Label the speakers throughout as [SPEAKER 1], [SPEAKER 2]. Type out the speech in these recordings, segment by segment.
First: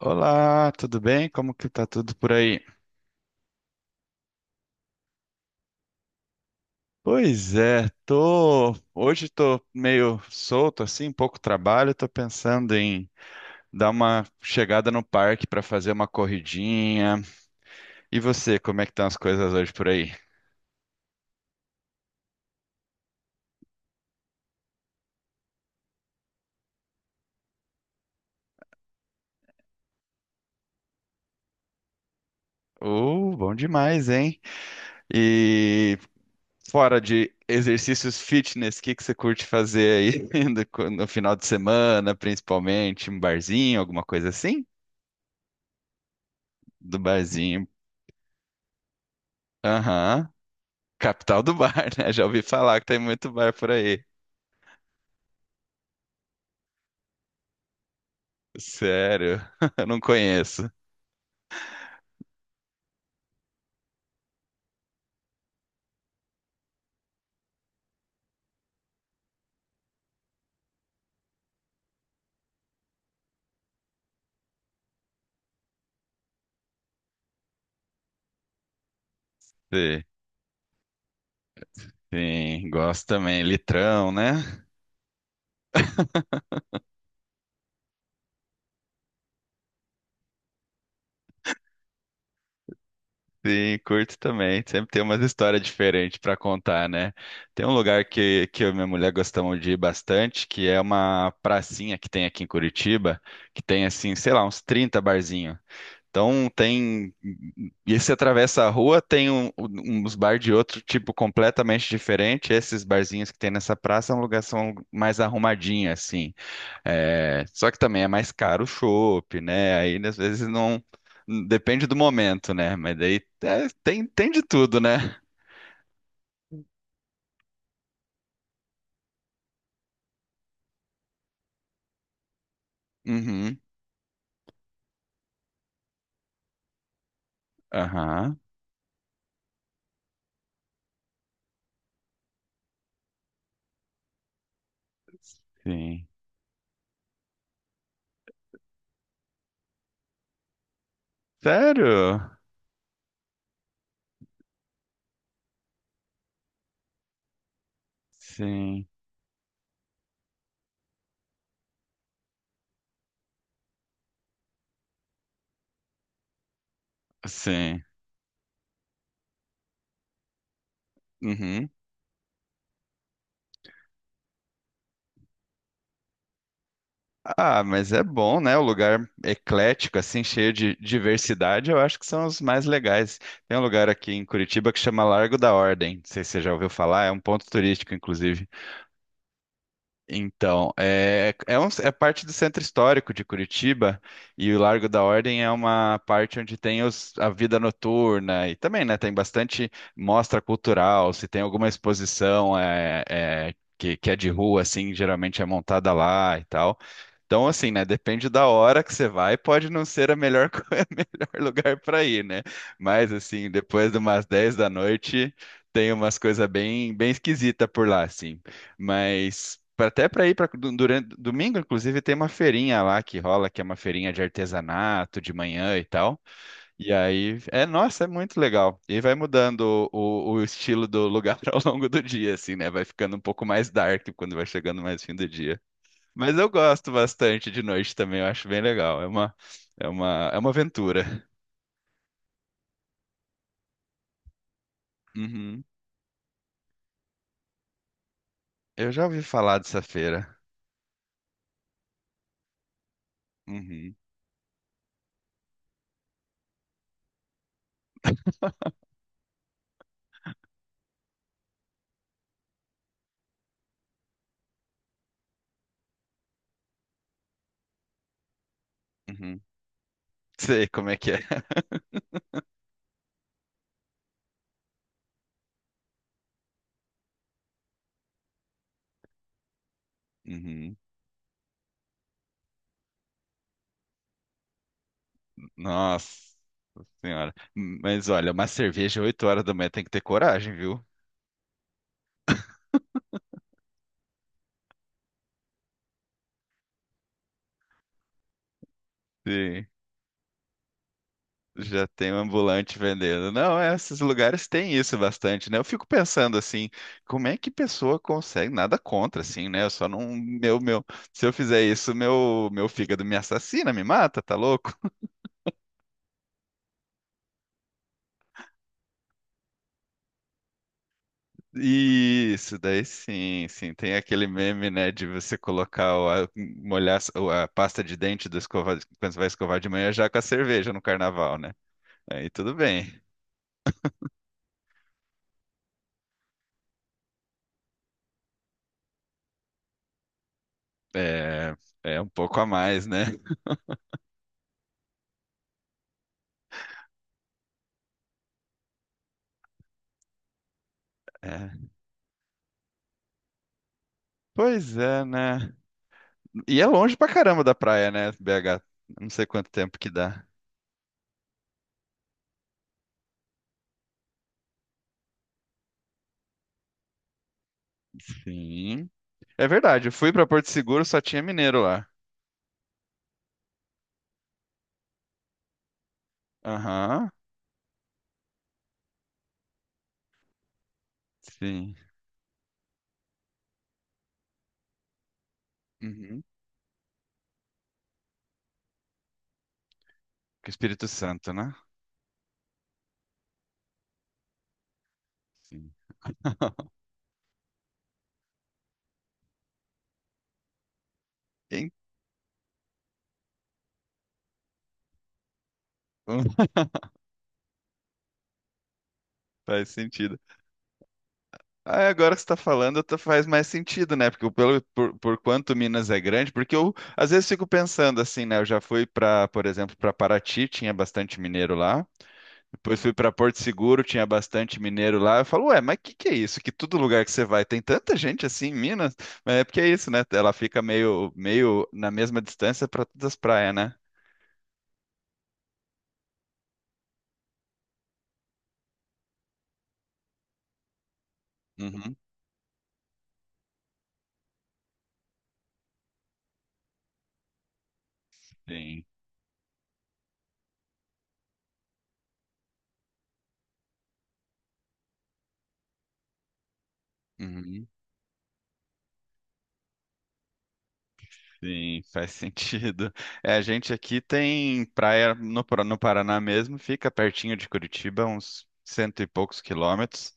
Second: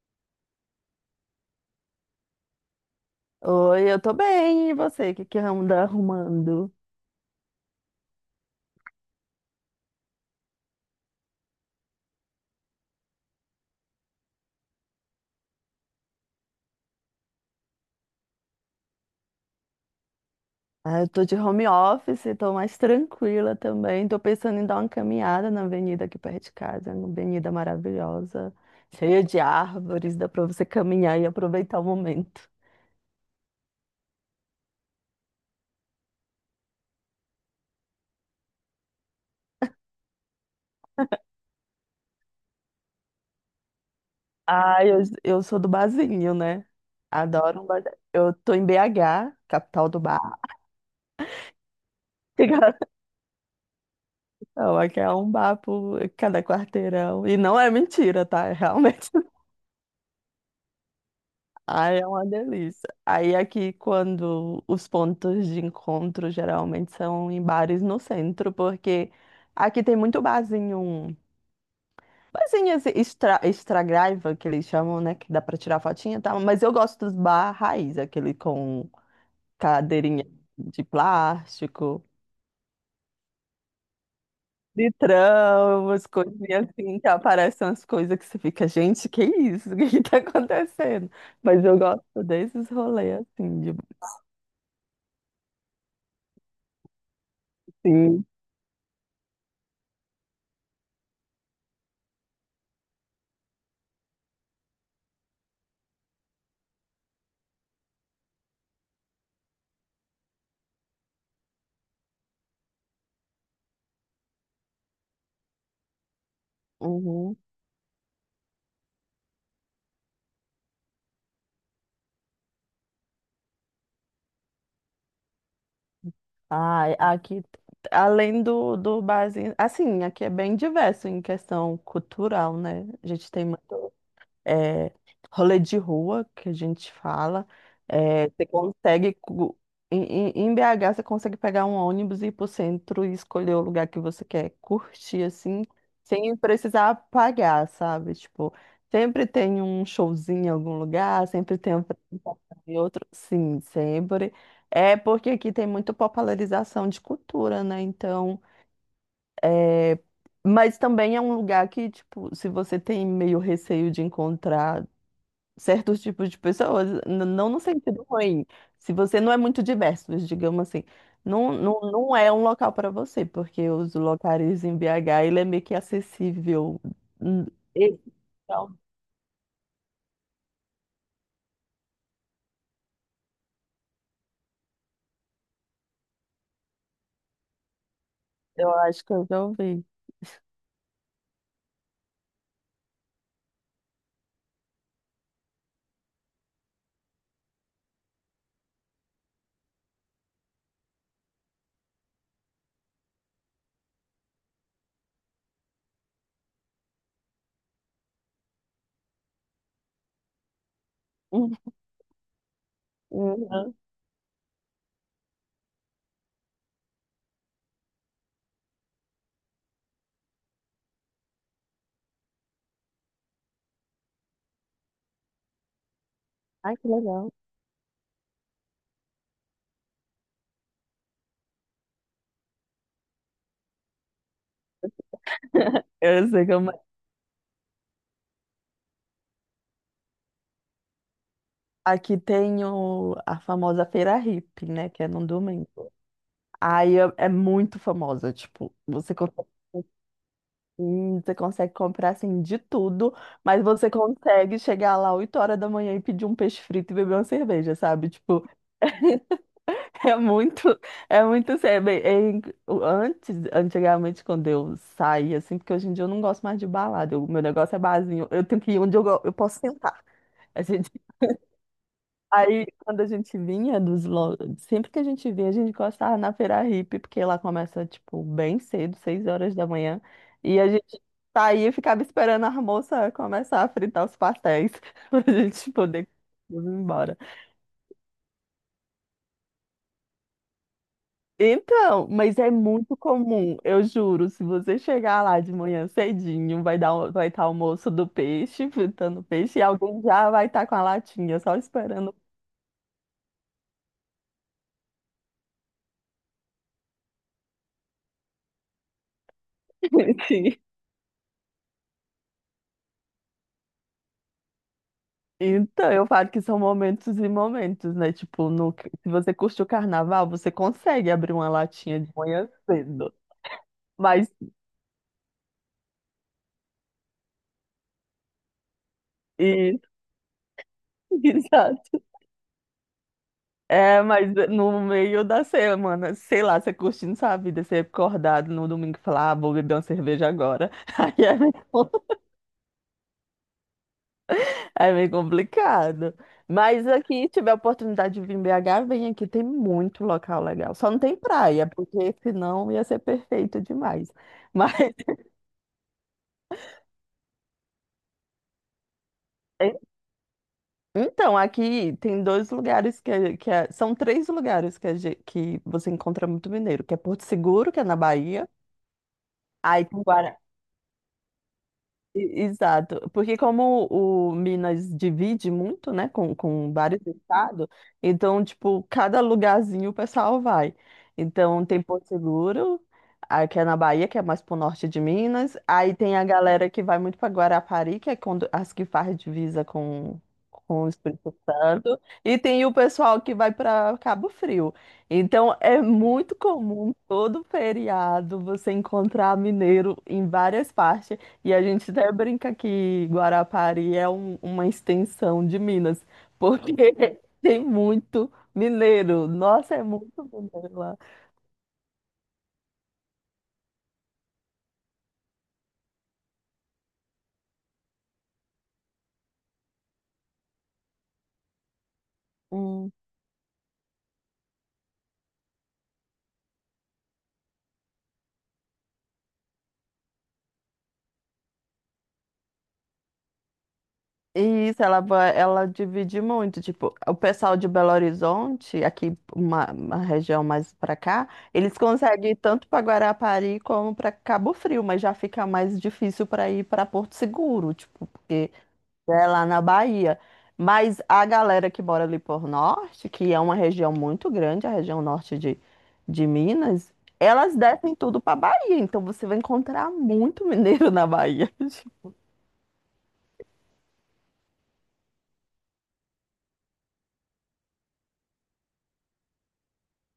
[SPEAKER 1] Olá, tudo bem? Como que tá tudo por aí?
[SPEAKER 2] Oi, eu tô bem. E você? O que que anda arrumando?
[SPEAKER 1] Pois é, tô hoje, tô meio solto assim, pouco trabalho, tô pensando em dar uma chegada no parque para fazer uma corridinha. E você, como é que estão as coisas hoje por aí?
[SPEAKER 2] Ah, eu tô de home office, tô mais tranquila também. Tô pensando em dar uma caminhada na avenida aqui perto de casa, uma avenida maravilhosa, cheia de árvores, dá pra você caminhar e aproveitar o momento.
[SPEAKER 1] Bom demais, hein? E fora de exercícios fitness, o que que você curte fazer aí no final de semana, principalmente um barzinho, alguma coisa assim?
[SPEAKER 2] Ah, eu sou do barzinho, né?
[SPEAKER 1] Do
[SPEAKER 2] Adoro um
[SPEAKER 1] barzinho.
[SPEAKER 2] bar. Eu tô em BH, capital do
[SPEAKER 1] Aham.
[SPEAKER 2] bar.
[SPEAKER 1] Capital do bar, né? Já ouvi falar que tem muito bar por aí.
[SPEAKER 2] Não, aqui é um bar por cada quarteirão. E não é mentira, tá? É realmente.
[SPEAKER 1] Sério, eu não conheço.
[SPEAKER 2] Ai, é uma delícia. Aí aqui, quando os pontos de encontro geralmente são em bares no centro, porque aqui tem muito barzinho, barzinho assim, extra, extra graiva, que eles chamam, né, que dá pra tirar fotinha e tal, mas eu gosto dos bar raiz, aquele com
[SPEAKER 1] Sim,
[SPEAKER 2] cadeirinha de plástico,
[SPEAKER 1] sim, gosto também. Litrão, né?
[SPEAKER 2] litrão, umas coisinhas assim, que aparecem umas coisas que você fica, gente, que isso? O que que tá acontecendo? Mas eu gosto desses rolês, assim, de...
[SPEAKER 1] Sim, curto também. Sempre tem umas histórias diferentes para contar, né? Tem um lugar
[SPEAKER 2] Sim.
[SPEAKER 1] que eu e minha mulher gostamos de ir bastante, que é uma pracinha que tem aqui em Curitiba, que tem assim, sei lá, uns 30 barzinhos. Então tem. E se atravessa a rua, tem uns bar de outro tipo completamente diferente. Esses barzinhos que tem nessa praça é um lugar são mais arrumadinho, assim.
[SPEAKER 2] Uhum.
[SPEAKER 1] É, só que também é mais caro o chopp, né? Aí às vezes não. Depende do momento, né? Mas daí é, tem de tudo, né?
[SPEAKER 2] Ah, aqui, além do barzinho, assim, aqui é bem diverso em questão cultural, né? A gente tem
[SPEAKER 1] Uhum.
[SPEAKER 2] muito é, rolê de rua, que a gente fala. É,
[SPEAKER 1] Aham.
[SPEAKER 2] você consegue, em BH, você consegue pegar um ônibus e ir pro centro e escolher o lugar que você quer curtir, assim,
[SPEAKER 1] Sim.
[SPEAKER 2] sem precisar pagar, sabe? Tipo, sempre tem um showzinho em algum lugar, sempre tem um
[SPEAKER 1] Sério?
[SPEAKER 2] apresentação em outro. Sim, sempre. É porque aqui tem muita popularização de cultura, né? Então,
[SPEAKER 1] Sim.
[SPEAKER 2] é, mas também é um lugar que, tipo, se você tem meio receio de encontrar certos tipos de pessoas, não no
[SPEAKER 1] Sim.
[SPEAKER 2] sentido ruim. Se você não é muito diverso, digamos assim, não,
[SPEAKER 1] Uhum.
[SPEAKER 2] não, não é um local para você, porque os locais em BH, ele é meio que acessível. Hum,
[SPEAKER 1] Ah, mas
[SPEAKER 2] e-
[SPEAKER 1] é bom, né? O
[SPEAKER 2] Então,
[SPEAKER 1] lugar eclético, assim, cheio de diversidade, eu acho que são os mais legais. Tem um lugar aqui em Curitiba que chama Largo da Ordem. Não sei se você já ouviu falar, é um ponto turístico, inclusive.
[SPEAKER 2] eu acho que eu já ouvi.
[SPEAKER 1] Então, é parte do centro histórico de Curitiba, e o Largo da Ordem é uma parte onde tem a vida noturna e também, né? Tem bastante mostra cultural, se tem alguma exposição, que é de rua, assim, geralmente é montada lá e tal. Então, assim, né? Depende da hora que você vai, pode não ser a melhor, a melhor
[SPEAKER 2] Hum,
[SPEAKER 1] lugar para ir, né? Mas, assim,
[SPEAKER 2] uhum.
[SPEAKER 1] depois de umas 10 da noite, tem umas coisas bem, bem esquisitas por lá, assim. Mas, até para ir para durante domingo, inclusive, tem uma feirinha lá que rola, que é uma feirinha de artesanato de manhã e tal.
[SPEAKER 2] Ai, que
[SPEAKER 1] E
[SPEAKER 2] legal.
[SPEAKER 1] aí, é, nossa, é muito legal. E vai mudando o estilo do lugar ao longo do dia, assim, né? Vai ficando um pouco mais dark quando vai chegando mais fim do dia.
[SPEAKER 2] Eu
[SPEAKER 1] Mas
[SPEAKER 2] sei
[SPEAKER 1] eu
[SPEAKER 2] como... é.
[SPEAKER 1] gosto bastante de noite também, eu acho bem legal. É uma aventura.
[SPEAKER 2] Aqui tem a famosa Feira Hippie, né? Que é no
[SPEAKER 1] Uhum.
[SPEAKER 2] domingo. Aí é muito famosa, tipo,
[SPEAKER 1] Eu já ouvi falar dessa feira.
[SPEAKER 2] Você consegue comprar assim de tudo, mas você
[SPEAKER 1] Uhum,
[SPEAKER 2] consegue chegar lá 8 horas da manhã e pedir um peixe frito e beber uma cerveja, sabe? Tipo, é muito, é muito sério. Bem, Antes, antigamente, quando eu saía, assim, porque hoje em dia eu não gosto mais de balada, o meu negócio é barzinho, eu tenho que ir onde eu
[SPEAKER 1] uhum.
[SPEAKER 2] posso sentar.
[SPEAKER 1] Sei como é que é.
[SPEAKER 2] Aí, quando a gente vinha dos. Lo- Sempre que a gente vinha, a gente gostava na Feira Hippie, porque lá começa, tipo, bem cedo, 6 horas da manhã. E a
[SPEAKER 1] Uhum.
[SPEAKER 2] gente saía e ficava esperando a moça começar a fritar os pastéis, pra gente
[SPEAKER 1] Nossa
[SPEAKER 2] poder ir embora.
[SPEAKER 1] senhora. Mas olha, uma cerveja 8 horas da manhã tem que ter coragem, viu?
[SPEAKER 2] Então, mas é muito comum, eu juro, se você chegar lá de manhã cedinho, vai dar, vai estar o moço do peixe, fritando peixe, e
[SPEAKER 1] Sim.
[SPEAKER 2] alguém já vai estar com a latinha, só
[SPEAKER 1] Já tem
[SPEAKER 2] esperando.
[SPEAKER 1] um ambulante vendendo. Não, é, esses lugares têm isso bastante, né? Eu fico pensando assim, como é que pessoa consegue? Nada contra, assim, né? Eu só
[SPEAKER 2] o
[SPEAKER 1] não,
[SPEAKER 2] peixe.
[SPEAKER 1] meu, se eu fizer isso, meu fígado me assassina, me mata, tá louco?
[SPEAKER 2] Então, eu falo que são momentos e momentos, né? Tipo, se você curte o carnaval, você consegue abrir uma latinha de manhã
[SPEAKER 1] Isso, daí
[SPEAKER 2] cedo.
[SPEAKER 1] sim, sim. Tem aquele
[SPEAKER 2] Mas,
[SPEAKER 1] meme, né, de você colocar, molhar a pasta de dente do escova, quando você vai escovar de
[SPEAKER 2] e,
[SPEAKER 1] manhã já com a cerveja no carnaval, né?
[SPEAKER 2] exato.
[SPEAKER 1] Aí tudo bem.
[SPEAKER 2] É, mas no meio da semana, sei lá, você curtindo sua vida, você acordado no domingo e falar, ah, vou beber uma cerveja agora. Aí é meio,
[SPEAKER 1] É, é um pouco a mais, né?
[SPEAKER 2] é meio complicado. Mas aqui, tiver a oportunidade de vir em BH, vem aqui, tem muito local legal. Só não tem
[SPEAKER 1] É.
[SPEAKER 2] praia, porque senão ia ser perfeito demais. Mas
[SPEAKER 1] Pois é, né? E é longe pra caramba da praia, né, BH? Não sei quanto tempo que dá.
[SPEAKER 2] Então, aqui tem dois lugares que, são três lugares que, que você encontra muito mineiro, que é Porto Seguro, que é na Bahia,
[SPEAKER 1] Sim. É
[SPEAKER 2] aí
[SPEAKER 1] verdade, eu
[SPEAKER 2] tem
[SPEAKER 1] fui pra Porto Seguro, só tinha mineiro lá.
[SPEAKER 2] Exato, porque como o Minas divide muito, né, com, vários
[SPEAKER 1] Aham,
[SPEAKER 2] estados, então, tipo, cada lugarzinho o pessoal vai. Então,
[SPEAKER 1] sim.
[SPEAKER 2] tem Porto Seguro, aí que é na Bahia, que é mais pro norte de Minas, aí tem
[SPEAKER 1] Uhum.
[SPEAKER 2] a galera que vai muito para Guarapari, que é quando, as que faz divisa com,
[SPEAKER 1] Com o
[SPEAKER 2] com
[SPEAKER 1] Espírito
[SPEAKER 2] o
[SPEAKER 1] Santo,
[SPEAKER 2] Espírito
[SPEAKER 1] né?
[SPEAKER 2] Santo, e tem o pessoal que vai para Cabo Frio. Então,
[SPEAKER 1] Sim.
[SPEAKER 2] é muito comum todo feriado você encontrar mineiro em várias partes. E a gente até brinca que Guarapari é uma extensão de Minas,
[SPEAKER 1] Então,
[SPEAKER 2] porque tem muito mineiro.
[SPEAKER 1] faz
[SPEAKER 2] Nossa, é muito
[SPEAKER 1] sentido.
[SPEAKER 2] mineiro lá.
[SPEAKER 1] Ah, agora que você está falando, faz mais sentido, né? Porque por quanto Minas é grande, porque eu às vezes fico pensando assim, né? Eu já fui para, por exemplo, para Paraty, tinha bastante mineiro lá. Depois
[SPEAKER 2] Hum.
[SPEAKER 1] fui para Porto Seguro, tinha bastante mineiro lá. Eu falo, ué, mas que é isso? Que todo lugar que você vai tem tanta gente assim em Minas? Mas é porque é isso, né? Ela fica meio, meio na mesma distância para todas as praias, né?
[SPEAKER 2] E isso, ela divide muito. Tipo, o pessoal de Belo Horizonte, aqui uma região mais pra cá, eles
[SPEAKER 1] Uhum.
[SPEAKER 2] conseguem ir tanto para Guarapari como para Cabo Frio, mas já fica mais difícil para ir para Porto Seguro, tipo, porque
[SPEAKER 1] Sim.
[SPEAKER 2] é lá na Bahia. Mas a galera que mora ali por norte, que é uma região muito grande, a região norte de Minas, elas
[SPEAKER 1] Uhum.
[SPEAKER 2] descem tudo pra Bahia. Então você vai encontrar muito mineiro na Bahia.
[SPEAKER 1] Sim, faz sentido. É, a gente aqui tem praia no Paraná mesmo, fica pertinho de Curitiba, uns cento e poucos quilômetros,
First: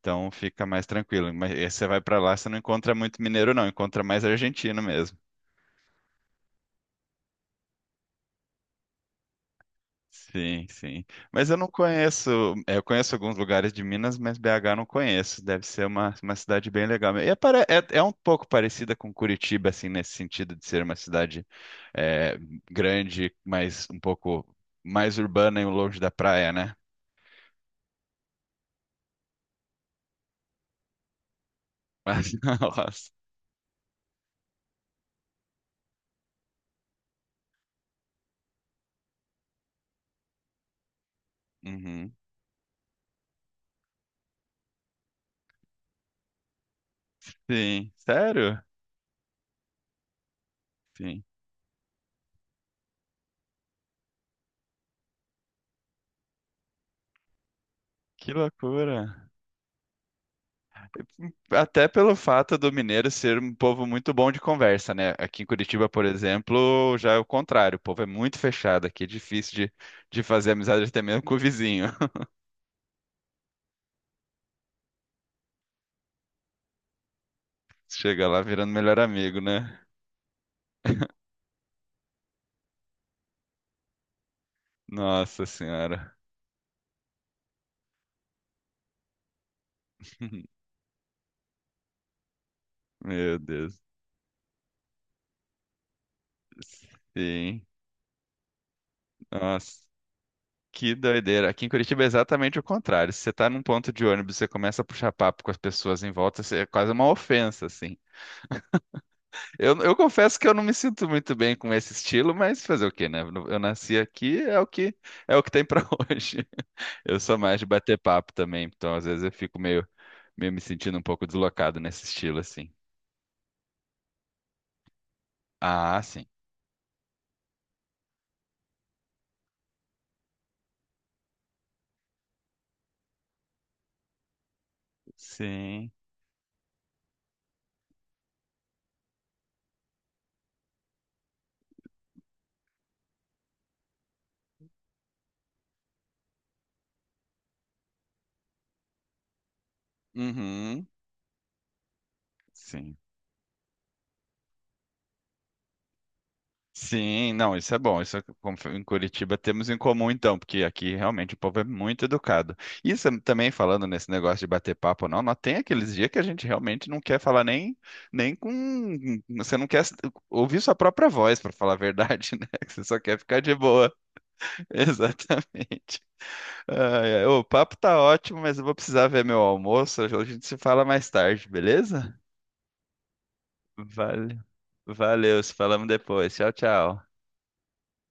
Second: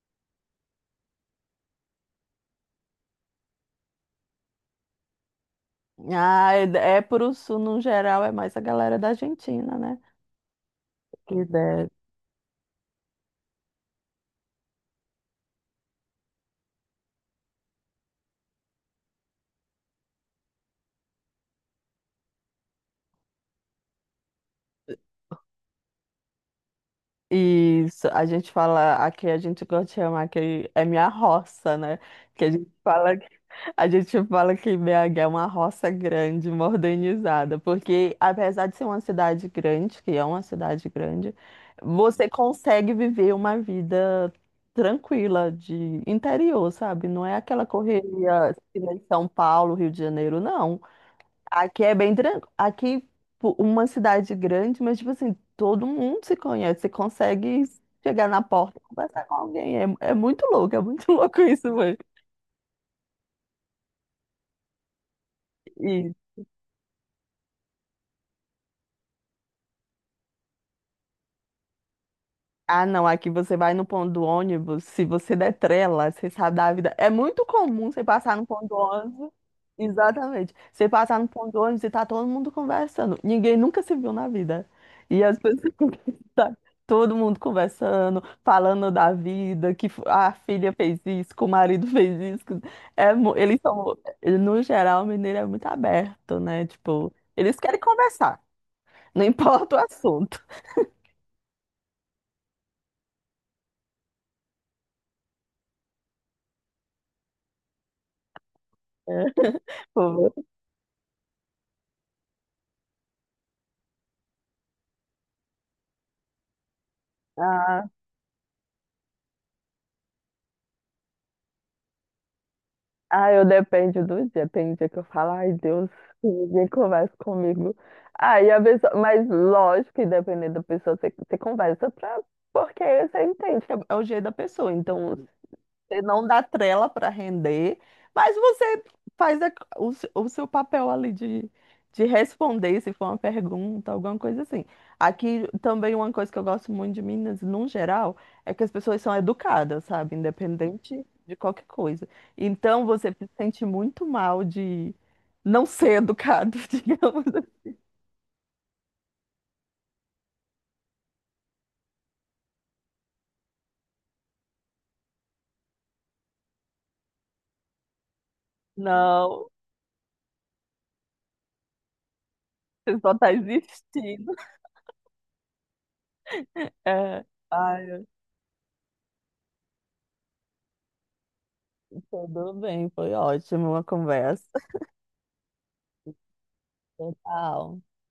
[SPEAKER 1] então fica mais tranquilo. Mas aí você vai para lá, você não encontra muito mineiro, não, encontra mais argentino mesmo.
[SPEAKER 2] Ah, é pro sul, no geral, é mais a galera da Argentina, né?
[SPEAKER 1] Sim, sim.
[SPEAKER 2] Que
[SPEAKER 1] Mas eu não
[SPEAKER 2] desce.
[SPEAKER 1] conheço. Eu conheço alguns lugares de Minas, mas BH eu não conheço. Deve ser uma cidade bem legal. E é um pouco parecida com Curitiba, assim, nesse sentido de ser uma cidade é, grande, mas um pouco mais urbana e longe da praia, né?
[SPEAKER 2] Isso, a gente fala, aqui a gente gosta de chamar que é minha roça, né?
[SPEAKER 1] Mas,
[SPEAKER 2] Que
[SPEAKER 1] nossa.
[SPEAKER 2] a gente fala que BH é uma roça grande, modernizada, porque apesar de ser uma cidade grande, que é uma cidade grande,
[SPEAKER 1] Uhum.
[SPEAKER 2] você consegue viver uma vida tranquila de interior, sabe? Não é aquela
[SPEAKER 1] Sim.
[SPEAKER 2] correria
[SPEAKER 1] Sério?
[SPEAKER 2] que nem São Paulo, Rio de Janeiro, não.
[SPEAKER 1] Sim.
[SPEAKER 2] Aqui é bem tranquilo. Aqui, uma cidade grande, mas, tipo assim, todo mundo se conhece. Você consegue chegar
[SPEAKER 1] Que
[SPEAKER 2] na porta e conversar
[SPEAKER 1] loucura.
[SPEAKER 2] com alguém. É muito louco, é muito louco isso,
[SPEAKER 1] Até
[SPEAKER 2] mano.
[SPEAKER 1] pelo fato do mineiro ser um povo muito bom de conversa, né? Aqui em Curitiba, por exemplo, já é o contrário. O povo é muito fechado aqui, é difícil de fazer amizade até mesmo com o vizinho.
[SPEAKER 2] Ah, não, aqui você vai no ponto do ônibus, se você der trela, você sabe da vida. É muito comum você
[SPEAKER 1] Chega
[SPEAKER 2] passar
[SPEAKER 1] lá
[SPEAKER 2] no ponto
[SPEAKER 1] virando
[SPEAKER 2] do
[SPEAKER 1] melhor
[SPEAKER 2] ônibus.
[SPEAKER 1] amigo, né?
[SPEAKER 2] Exatamente. Você passar no ponto do ônibus e tá todo mundo conversando. Ninguém nunca se viu na vida. E as
[SPEAKER 1] Nossa
[SPEAKER 2] pessoas
[SPEAKER 1] Senhora.
[SPEAKER 2] tá todo mundo conversando, falando da vida, que a filha fez isso, que o marido fez isso. É,
[SPEAKER 1] Meu
[SPEAKER 2] eles
[SPEAKER 1] Deus.
[SPEAKER 2] são, no geral, o mineiro é muito aberto, né? Tipo, eles
[SPEAKER 1] Sim.
[SPEAKER 2] querem conversar, não importa o
[SPEAKER 1] Nossa,
[SPEAKER 2] assunto.
[SPEAKER 1] que doideira. Aqui em Curitiba é exatamente o contrário. Se você tá num ponto de ônibus, você começa a puxar papo com as pessoas em volta, é quase uma ofensa, assim.
[SPEAKER 2] É.
[SPEAKER 1] Eu
[SPEAKER 2] Pô,
[SPEAKER 1] confesso que eu não me sinto muito bem com esse estilo, mas fazer o quê, né? Eu nasci aqui, é o que tem pra hoje. Eu sou mais de bater papo também, então às vezes eu fico meio, meio me sentindo um pouco deslocado nesse estilo, assim.
[SPEAKER 2] Ah, eu depende do dia. Tem dia que eu falo, ai Deus,
[SPEAKER 1] Ah, sim.
[SPEAKER 2] ninguém conversa comigo. Aí a pessoa, mas lógico que dependendo da pessoa, você conversa pra, porque você entende que é o jeito da pessoa. Então,
[SPEAKER 1] Sim.
[SPEAKER 2] você não dá trela para render, mas você faz a- o, se- o seu papel ali de, responder se for uma pergunta, alguma coisa assim. Aqui também uma coisa que eu gosto muito de Minas, num geral, é que as pessoas são educadas, sabe?
[SPEAKER 1] Uhum.
[SPEAKER 2] Independente de qualquer coisa. Então
[SPEAKER 1] Sim.
[SPEAKER 2] você se sente muito mal de não ser educado, digamos.
[SPEAKER 1] Sim, não, isso é bom. Isso é em Curitiba temos em comum, então, porque aqui realmente o povo é muito educado. Isso também falando nesse negócio de bater papo, não, nós tem aqueles dias que a gente realmente não quer falar nem, com.
[SPEAKER 2] Não,
[SPEAKER 1] Você não quer ouvir sua própria voz, para falar a verdade, né? Que você só
[SPEAKER 2] você só
[SPEAKER 1] quer
[SPEAKER 2] tá
[SPEAKER 1] ficar de boa.
[SPEAKER 2] existindo.
[SPEAKER 1] Exatamente. Ai, ai,
[SPEAKER 2] É.
[SPEAKER 1] o papo tá
[SPEAKER 2] Ai,
[SPEAKER 1] ótimo, mas eu vou precisar ver meu almoço. A gente se fala mais tarde, beleza?
[SPEAKER 2] tudo bem, foi ótimo a
[SPEAKER 1] Vale,
[SPEAKER 2] conversa.
[SPEAKER 1] valeu, se falamos depois. Tchau, tchau.
[SPEAKER 2] Total.